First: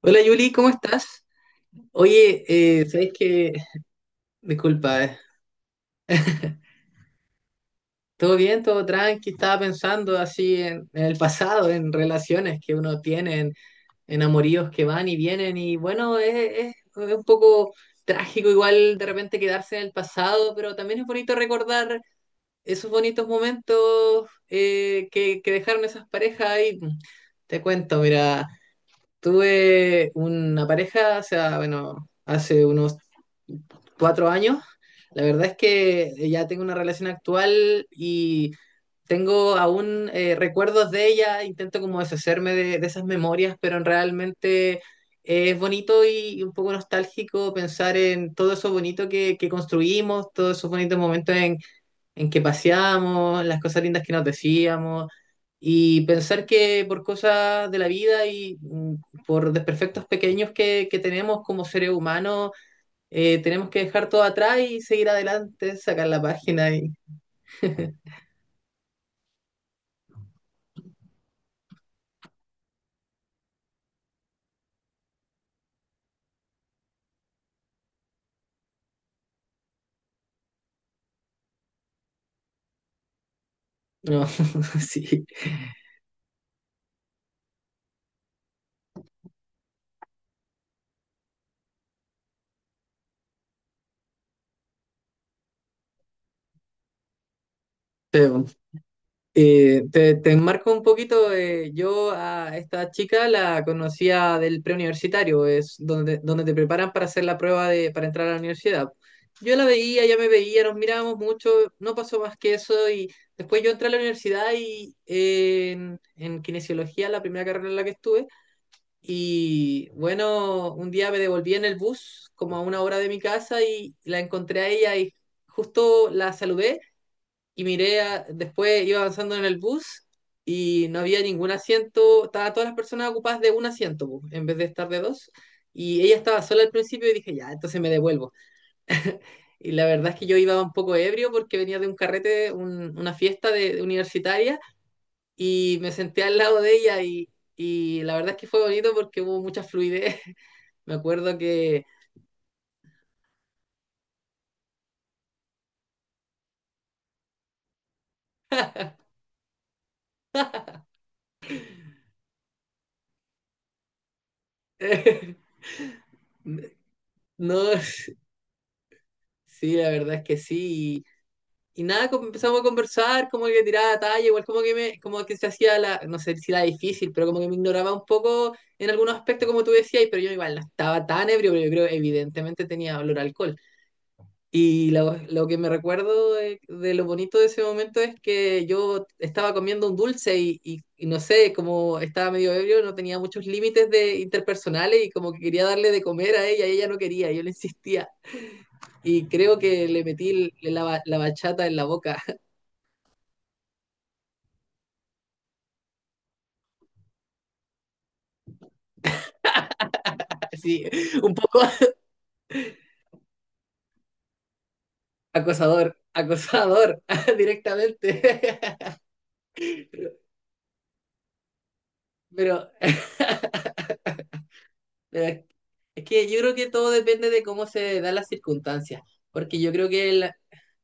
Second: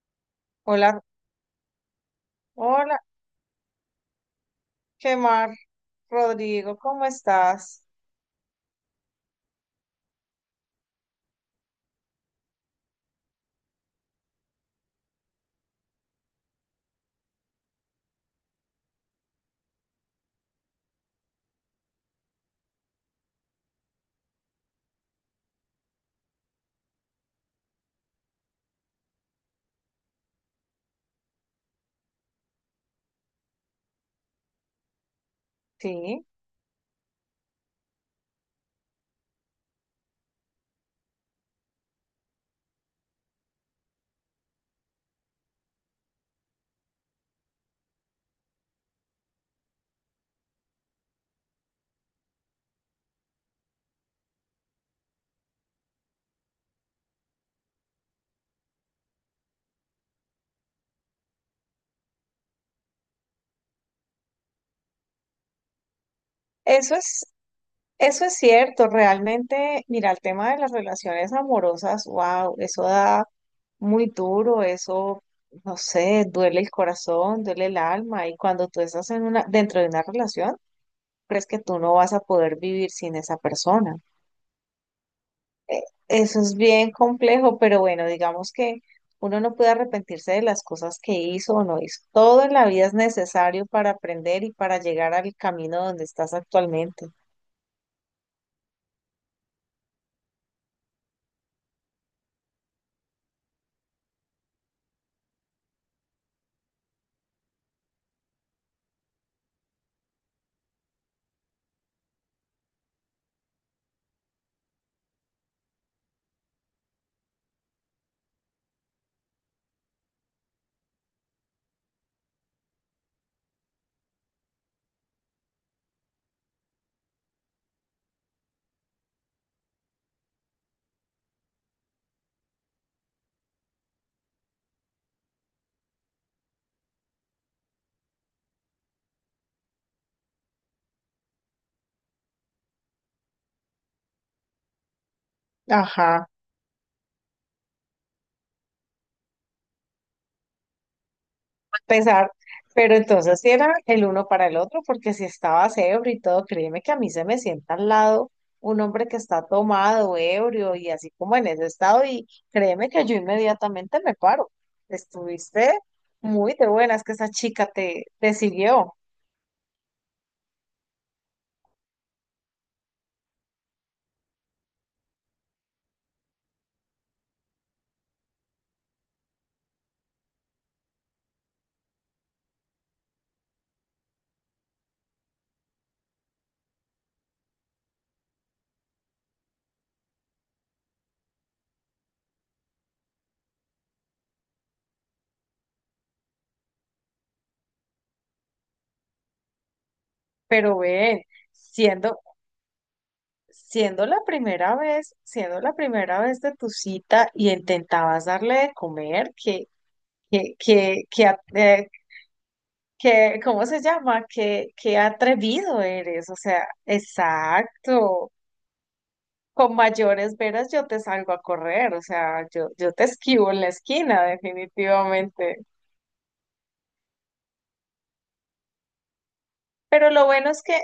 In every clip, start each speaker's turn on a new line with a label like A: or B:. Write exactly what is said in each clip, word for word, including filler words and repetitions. A: Hola Yuli, ¿cómo
B: Hola,
A: estás? Oye, eh,
B: hola,
A: ¿sabes qué? Disculpa,
B: qué
A: eh,
B: mar, Rodrigo, ¿cómo estás?
A: ¿Todo bien? ¿Todo tranqui? Estaba pensando así en, en el pasado, en relaciones que uno tiene, en, en amoríos que van y vienen y bueno, es, es- es un poco trágico igual de repente quedarse en el pasado, pero también es bonito recordar esos bonitos momentos eh, que, que dejaron esas parejas ahí. Te cuento, mira. Tuve una pareja, o sea, bueno, hace unos cuatro años. La verdad es que
B: Sí,
A: ya tengo una relación actual y tengo aún eh, recuerdos de ella, intento como deshacerme de, de esas memorias, pero realmente es bonito y un poco nostálgico pensar en todo eso bonito que, que construimos, todos esos bonitos momentos en en que paseamos, las cosas lindas que nos decíamos, y pensar que por cosas de la vida y mm, por desperfectos pequeños que, que tenemos como seres humanos, eh, tenemos que dejar todo atrás y seguir adelante, sacar la página y.
B: eso es, eso es cierto, realmente, mira, el tema de las relaciones amorosas, wow, eso da muy duro, eso, no sé, duele el corazón, duele el alma, y cuando tú estás en una, dentro de una relación, crees que tú no vas a poder vivir sin esa persona.
A: No, sí.
B: eh, Eso es bien complejo, pero bueno, digamos que uno no puede arrepentirse de las cosas que hizo o no hizo. Todo en la vida es necesario para aprender y para llegar al camino donde estás actualmente.
A: Eh, te, te enmarco un poquito, eh, yo a esta chica la conocía del preuniversitario, es donde, donde te preparan para hacer la prueba de, para entrar a la universidad. Yo la veía, ella me veía, nos mirábamos mucho, no pasó más que eso y después yo entré a la universidad y eh, en, en kinesiología, la primera carrera en la que estuve, y bueno, un día me devolví en el bus como a una hora de mi casa y la encontré a ella y justo la saludé y miré, a- después iba avanzando en el bus y no había ningún asiento, estaban todas las personas ocupadas de un asiento, po, en vez de estar de dos. Y ella estaba sola al principio y dije, ya, entonces me devuelvo. Y la verdad es que yo iba un poco ebrio porque venía de un carrete, un- una fiesta de, universitaria, y me senté
B: Ajá,
A: al lado de ella y, y la verdad es que fue bonito porque hubo mucha fluidez. Me acuerdo que.
B: pesar. Pero entonces sí era el uno para el otro, porque si estaba ebrio y todo, créeme que a mí se me sienta al lado un hombre que está tomado, ebrio y así como en ese estado, y créeme que yo inmediatamente me paro. Estuviste muy de buenas que esa chica
A: No,
B: te, te siguió.
A: sí, la verdad es que sí. Y nada, como empezamos a conversar, como que tiraba talla, igual como que me, como que se hacía la, no sé si la difícil, pero como que me ignoraba un poco en algunos aspectos, como tú decías, pero yo igual no estaba tan ebrio, pero yo creo evidentemente tenía olor a alcohol. Y lo, lo que me recuerdo de, de lo bonito de ese momento es que yo estaba comiendo un dulce y, y, y no sé, como estaba medio ebrio, no tenía muchos límites de interpersonales y como que quería darle de comer a ella y ella no quería, yo le insistía. Y creo que le metí
B: Pero
A: la, la
B: ven,
A: bachata en la boca.
B: siendo, siendo la primera vez, siendo la primera vez de tu cita y intentabas darle de comer, que, que,
A: Sí,
B: que, que,
A: un
B: a-
A: poco
B: eh, que- ¿cómo se llama? Que, que atrevido
A: acosador,
B: eres, o sea,
A: acosador directamente.
B: exacto. Con mayores veras yo te salgo a correr, o sea, yo,
A: Pero,
B: yo te esquivo en la esquina,
A: pero
B: definitivamente.
A: es que yo creo que todo depende de cómo se dan las circunstancias, porque yo creo
B: Pero
A: que
B: lo
A: la.
B: bueno es que,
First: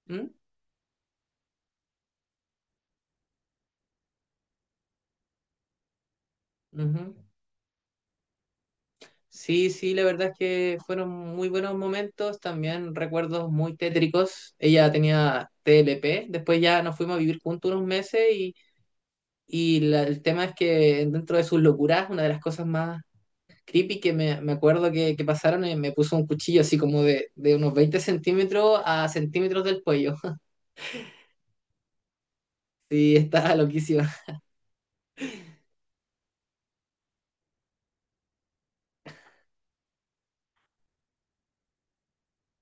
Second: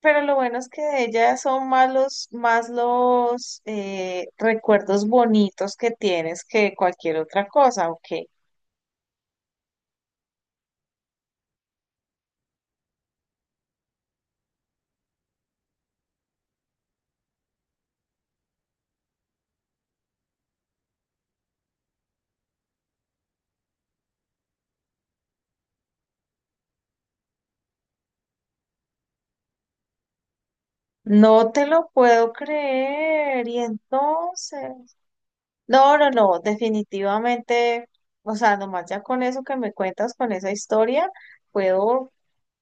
B: pero
A: ¿Mm?
B: lo bueno es que de ella son más los, más los eh, recuerdos bonitos que tienes que
A: Ujú.
B: cualquier otra cosa, ¿ok?
A: Sí, sí, la verdad es que fueron muy buenos momentos, también recuerdos muy tétricos. Ella tenía T L P, después ya nos fuimos a vivir juntos unos meses y, y la- el tema es que dentro de sus locuras, una de las cosas más creepy que me, me acuerdo que, que pasaron y me puso un cuchillo así como de, de unos veinte centímetros a centímetros del cuello.
B: No te lo puedo
A: Sí,
B: creer.
A: estaba
B: Y
A: loquísima.
B: entonces, no, no, no, definitivamente, o sea, nomás ya con eso que me cuentas, con esa historia, puedo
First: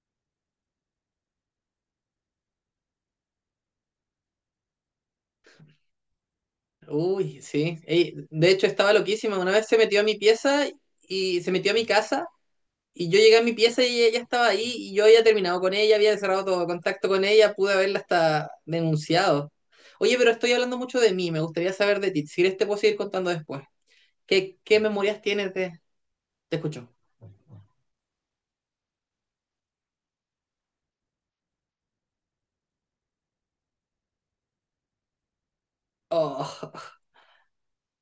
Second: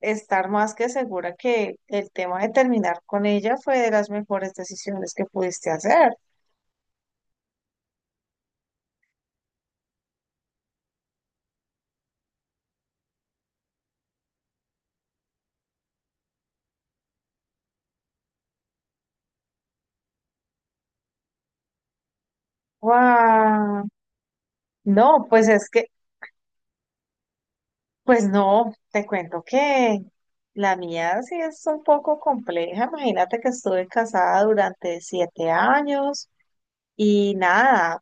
B: estar más que segura que el tema de terminar con ella fue de las mejores decisiones que pudiste hacer.
A: Uy, sí. Ey, de hecho, estaba loquísima. Una vez se metió a mi pieza y se metió a mi casa. Y yo llegué a mi pieza y ella estaba ahí y yo había terminado con ella, había cerrado todo contacto con ella, pude haberla hasta denunciado. Oye, pero estoy hablando mucho de mí, me gustaría saber de ti. Si quieres te puedo seguir contando después.
B: ¡Wow!
A: ¿Qué, qué memorias
B: No, pues
A: tienes
B: es
A: de?
B: que
A: Te escucho.
B: pues no, te cuento que la mía sí es un poco compleja. Imagínate que estuve casada durante siete años
A: Oh,
B: y nada,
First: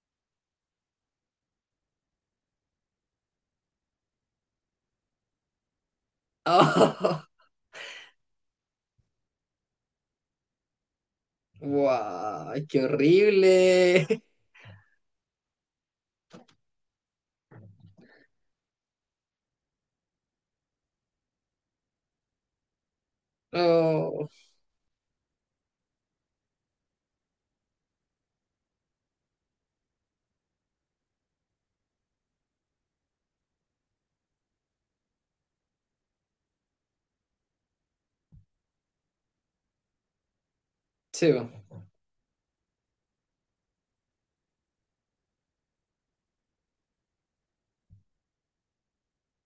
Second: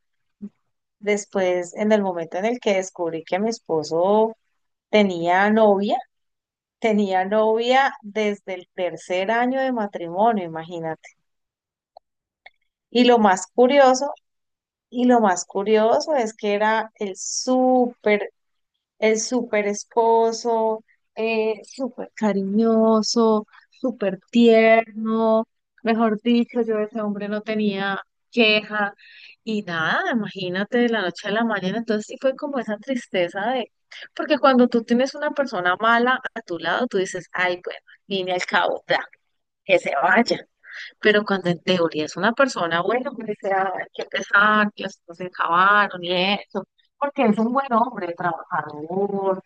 B: después en el momento en el que descubrí que mi esposo tenía novia,
A: oh.
B: tenía novia desde el tercer año de matrimonio, imagínate.
A: ¡Guau! ¡Qué
B: Y lo más
A: horrible!
B: curioso, y lo más curioso es que era el súper. Es súper esposo, eh, súper cariñoso, súper
A: Oh,
B: tierno. Mejor dicho, yo de ese hombre no tenía queja y nada, imagínate de la noche a la mañana. Entonces sí fue como esa tristeza de, porque cuando tú tienes una persona mala a tu lado, tú dices, ay, bueno, al fin y al cabo, ya, que se vaya. Pero
A: sí,
B: cuando en
A: po.
B: teoría es una persona buena, pues dice, ay, qué pesar, que las cosas se acabaron y eso. Porque es un buen hombre, trabajador,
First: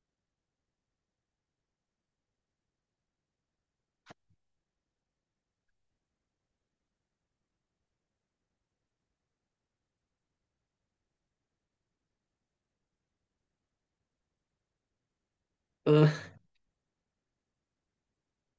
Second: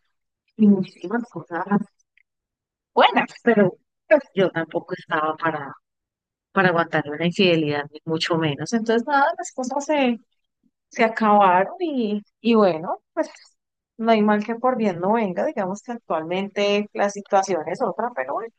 B: y muchísimas cosas buenas, pero pues, yo tampoco estaba para, para aguantar una infidelidad, ni mucho menos. Entonces, nada, las cosas se, se acabaron y, y bueno, pues no hay mal que por bien no venga. Digamos que
A: Ah,
B: actualmente la situación es otra, pero bueno.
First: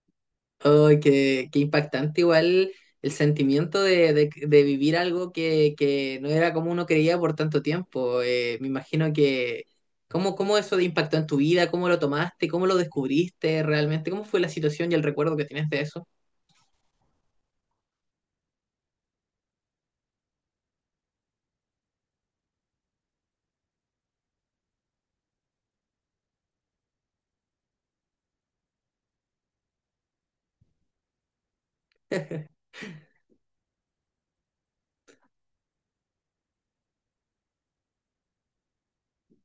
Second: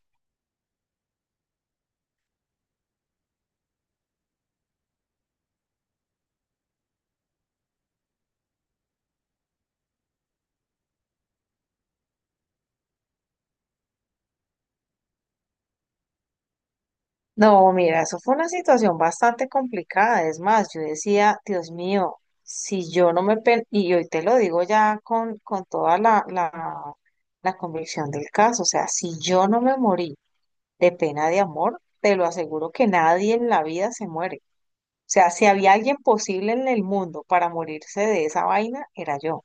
A: oh, qué, qué impactante igual el sentimiento de, de- de vivir algo que, que no era como uno creía por tanto tiempo. Eh, me imagino que. ¿Cómo, cómo eso te impactó en tu vida? ¿Cómo lo tomaste? ¿Cómo lo descubriste realmente? ¿Cómo fue la situación y el recuerdo que tienes de eso?
B: No, mira, eso fue una situación bastante complicada. Es más, yo decía, Dios mío, si yo no me... pe- y hoy te lo digo ya con, con toda la, la la convicción del caso, o sea, si yo no me morí de pena de amor, te lo aseguro que nadie en la vida se muere. O sea, si había alguien posible en el mundo para morirse de esa vaina, era yo.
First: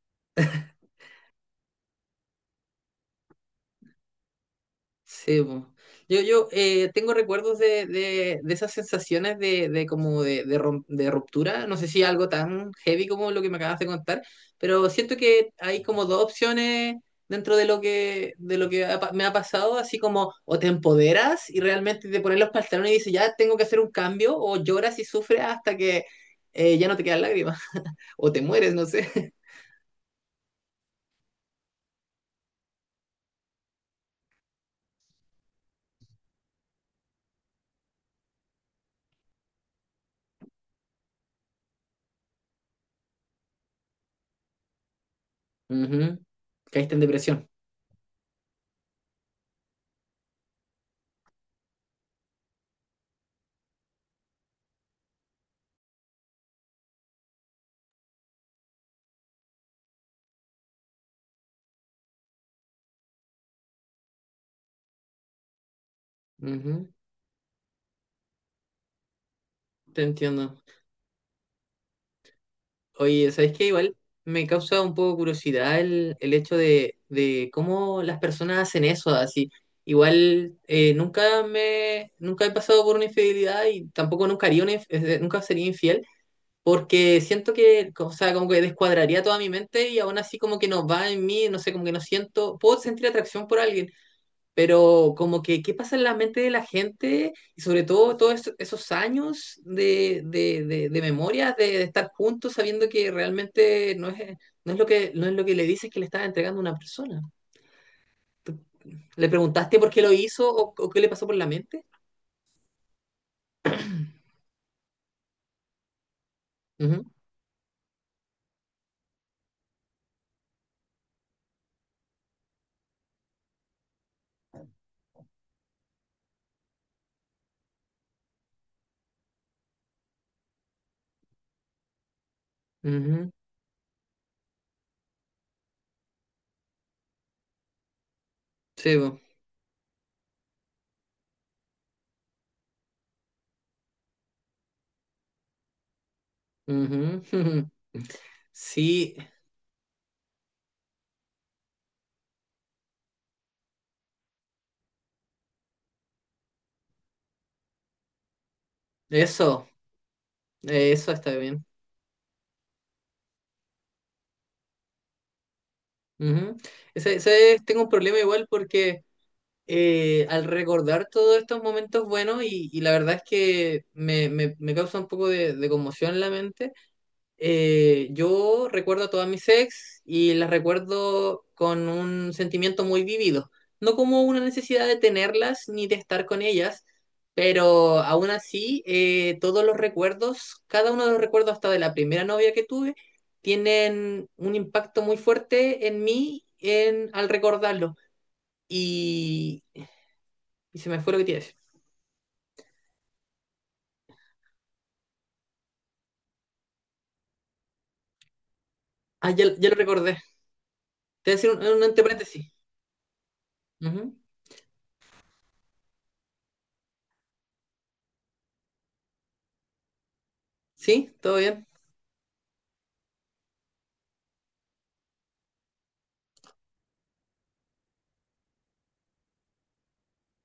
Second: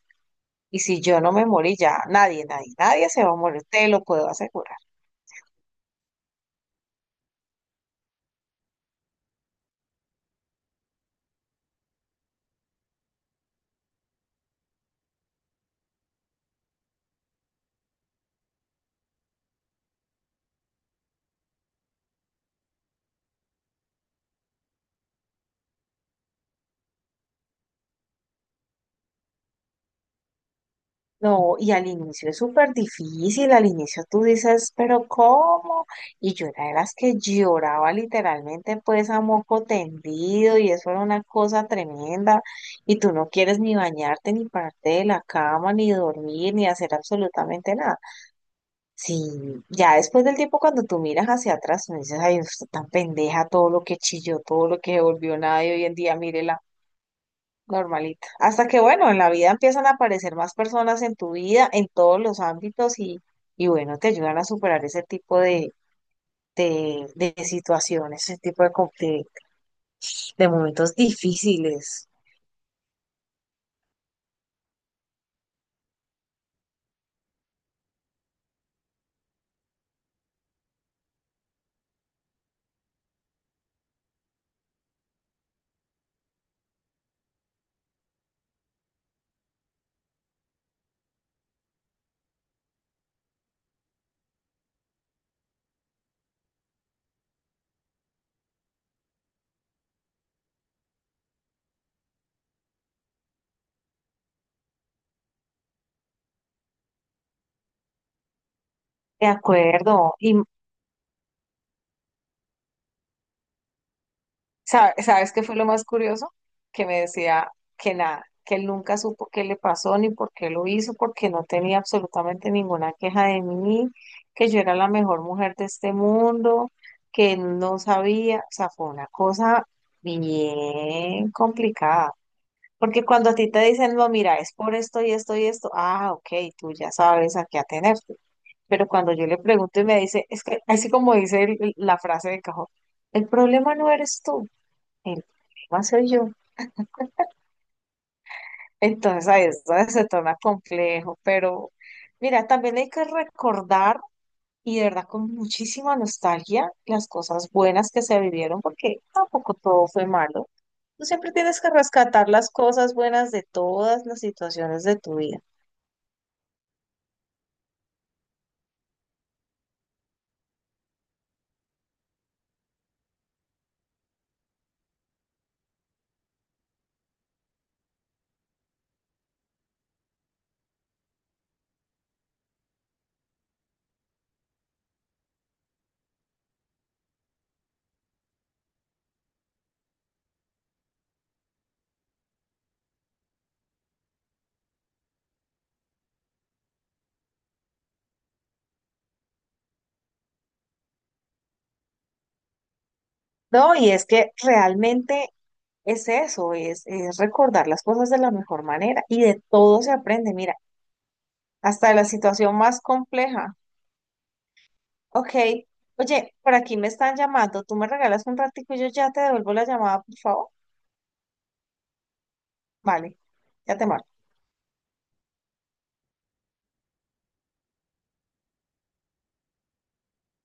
B: Y si yo no me morí ya, nadie, nadie, nadie se va a morir, te lo puedo asegurar.
A: Sí, po. Yo, yo eh, tengo recuerdos de, de, de esas sensaciones de, de como de, de rom- de ruptura, no sé si algo tan heavy como lo que me acabas de contar, pero siento que hay como dos opciones dentro de lo que, de lo que ha pa- me ha pasado, así como o te empoderas y realmente te pones los pantalones y dices, ya tengo que hacer un cambio, o lloras y sufres hasta que eh, ya no te quedan lágrimas, o te mueres, no sé.
B: No, y al inicio es súper difícil, al inicio tú dices, pero ¿cómo? Y yo era de las que lloraba literalmente pues a moco tendido y eso era una cosa tremenda y tú no quieres ni bañarte, ni pararte de la cama, ni
A: Ujú.
B: dormir, ni hacer
A: Caíste en depresión.
B: absolutamente nada. Sí, ya después del tiempo cuando tú miras hacia atrás, me dices, ay, usted tan pendeja, todo lo que chilló, todo lo que se volvió nada y hoy en día mírela, normalita. Hasta que bueno, en la vida empiezan a aparecer más personas en tu vida, en todos los ámbitos y, y bueno, te ayudan a superar ese tipo de,
A: Ujú.
B: de, de situaciones, ese tipo de, con- de,
A: Te
B: de
A: entiendo.
B: momentos difíciles.
A: Oye, ¿sabes qué? Igual me causa un poco curiosidad el, el hecho de, de cómo las personas hacen eso, así. Igual eh, nunca me, nunca he pasado por una infidelidad y tampoco nunca haría una, inf- eh, nunca sería infiel, porque siento que, o sea, como que descuadraría toda mi mente y aún así como que no va en mí, no sé, como que no siento, puedo sentir atracción por alguien pero como que qué pasa en la mente de la gente y sobre todo todos esos, esos años de, de, de, de memoria, de, de estar juntos sabiendo que realmente no es, no es lo que, no es lo que le dices que le estás entregando a una persona. ¿Tú-
B: De
A: ¿Le preguntaste por qué lo
B: acuerdo. Y
A: hizo o, o qué le pasó por la mente?
B: Sa- ¿sabes qué fue lo más curioso? Que me
A: Ujú,
B: decía que nada, que él nunca supo qué le pasó ni por qué lo hizo, porque no tenía absolutamente ninguna queja de mí, que yo era la mejor mujer de este mundo, que él no sabía, o sea, fue una cosa bien complicada. Porque cuando
A: ujú,
B: a ti te dicen, no, mira, es por esto y esto y esto, ah, ok, tú ya sabes a qué atenerte. Pero
A: sí,
B: cuando
A: bo,
B: yo le pregunto y me dice, es que así como dice el- el- la frase de cajón, el problema no eres tú. El problema soy yo.
A: ujú, sí,
B: Entonces ahí es donde se torna complejo, pero mira, también hay que recordar y de verdad con muchísima nostalgia las cosas buenas que se vivieron, porque tampoco
A: eso,
B: todo fue malo.
A: eh,
B: Tú
A: eso está
B: siempre tienes
A: bien.
B: que rescatar las cosas buenas de todas las situaciones de tu vida.
A: Ujú. Ese- ese es- tengo un problema igual porque eh, al recordar todos estos momentos buenos y, y la verdad es que me, me- me causa un poco de, de conmoción en la mente, eh, yo recuerdo a todas mis ex y las recuerdo con un sentimiento muy vivido, no como una necesidad de tenerlas ni de estar con ellas, pero aún así eh, todos los recuerdos, cada uno de los recuerdos hasta de la primera novia que tuve, tienen un impacto muy fuerte en mí en, al recordarlo. Y se me fue lo que te iba a decir.
B: No, y es que realmente es eso, es, es recordar las cosas de la mejor manera y
A: Ah,
B: de
A: ya, ya lo
B: todo se
A: recordé.
B: aprende, mira,
A: Te voy a decir un, un
B: hasta de
A: entre
B: la
A: paréntesis.
B: situación más compleja.
A: Ujú.
B: Ok. Oye, por aquí me están llamando. ¿Tú me regalas un ratico y yo ya te devuelvo la llamada, por favor?
A: ¿Sí? ¿Todo bien?
B: Vale, ya te marco.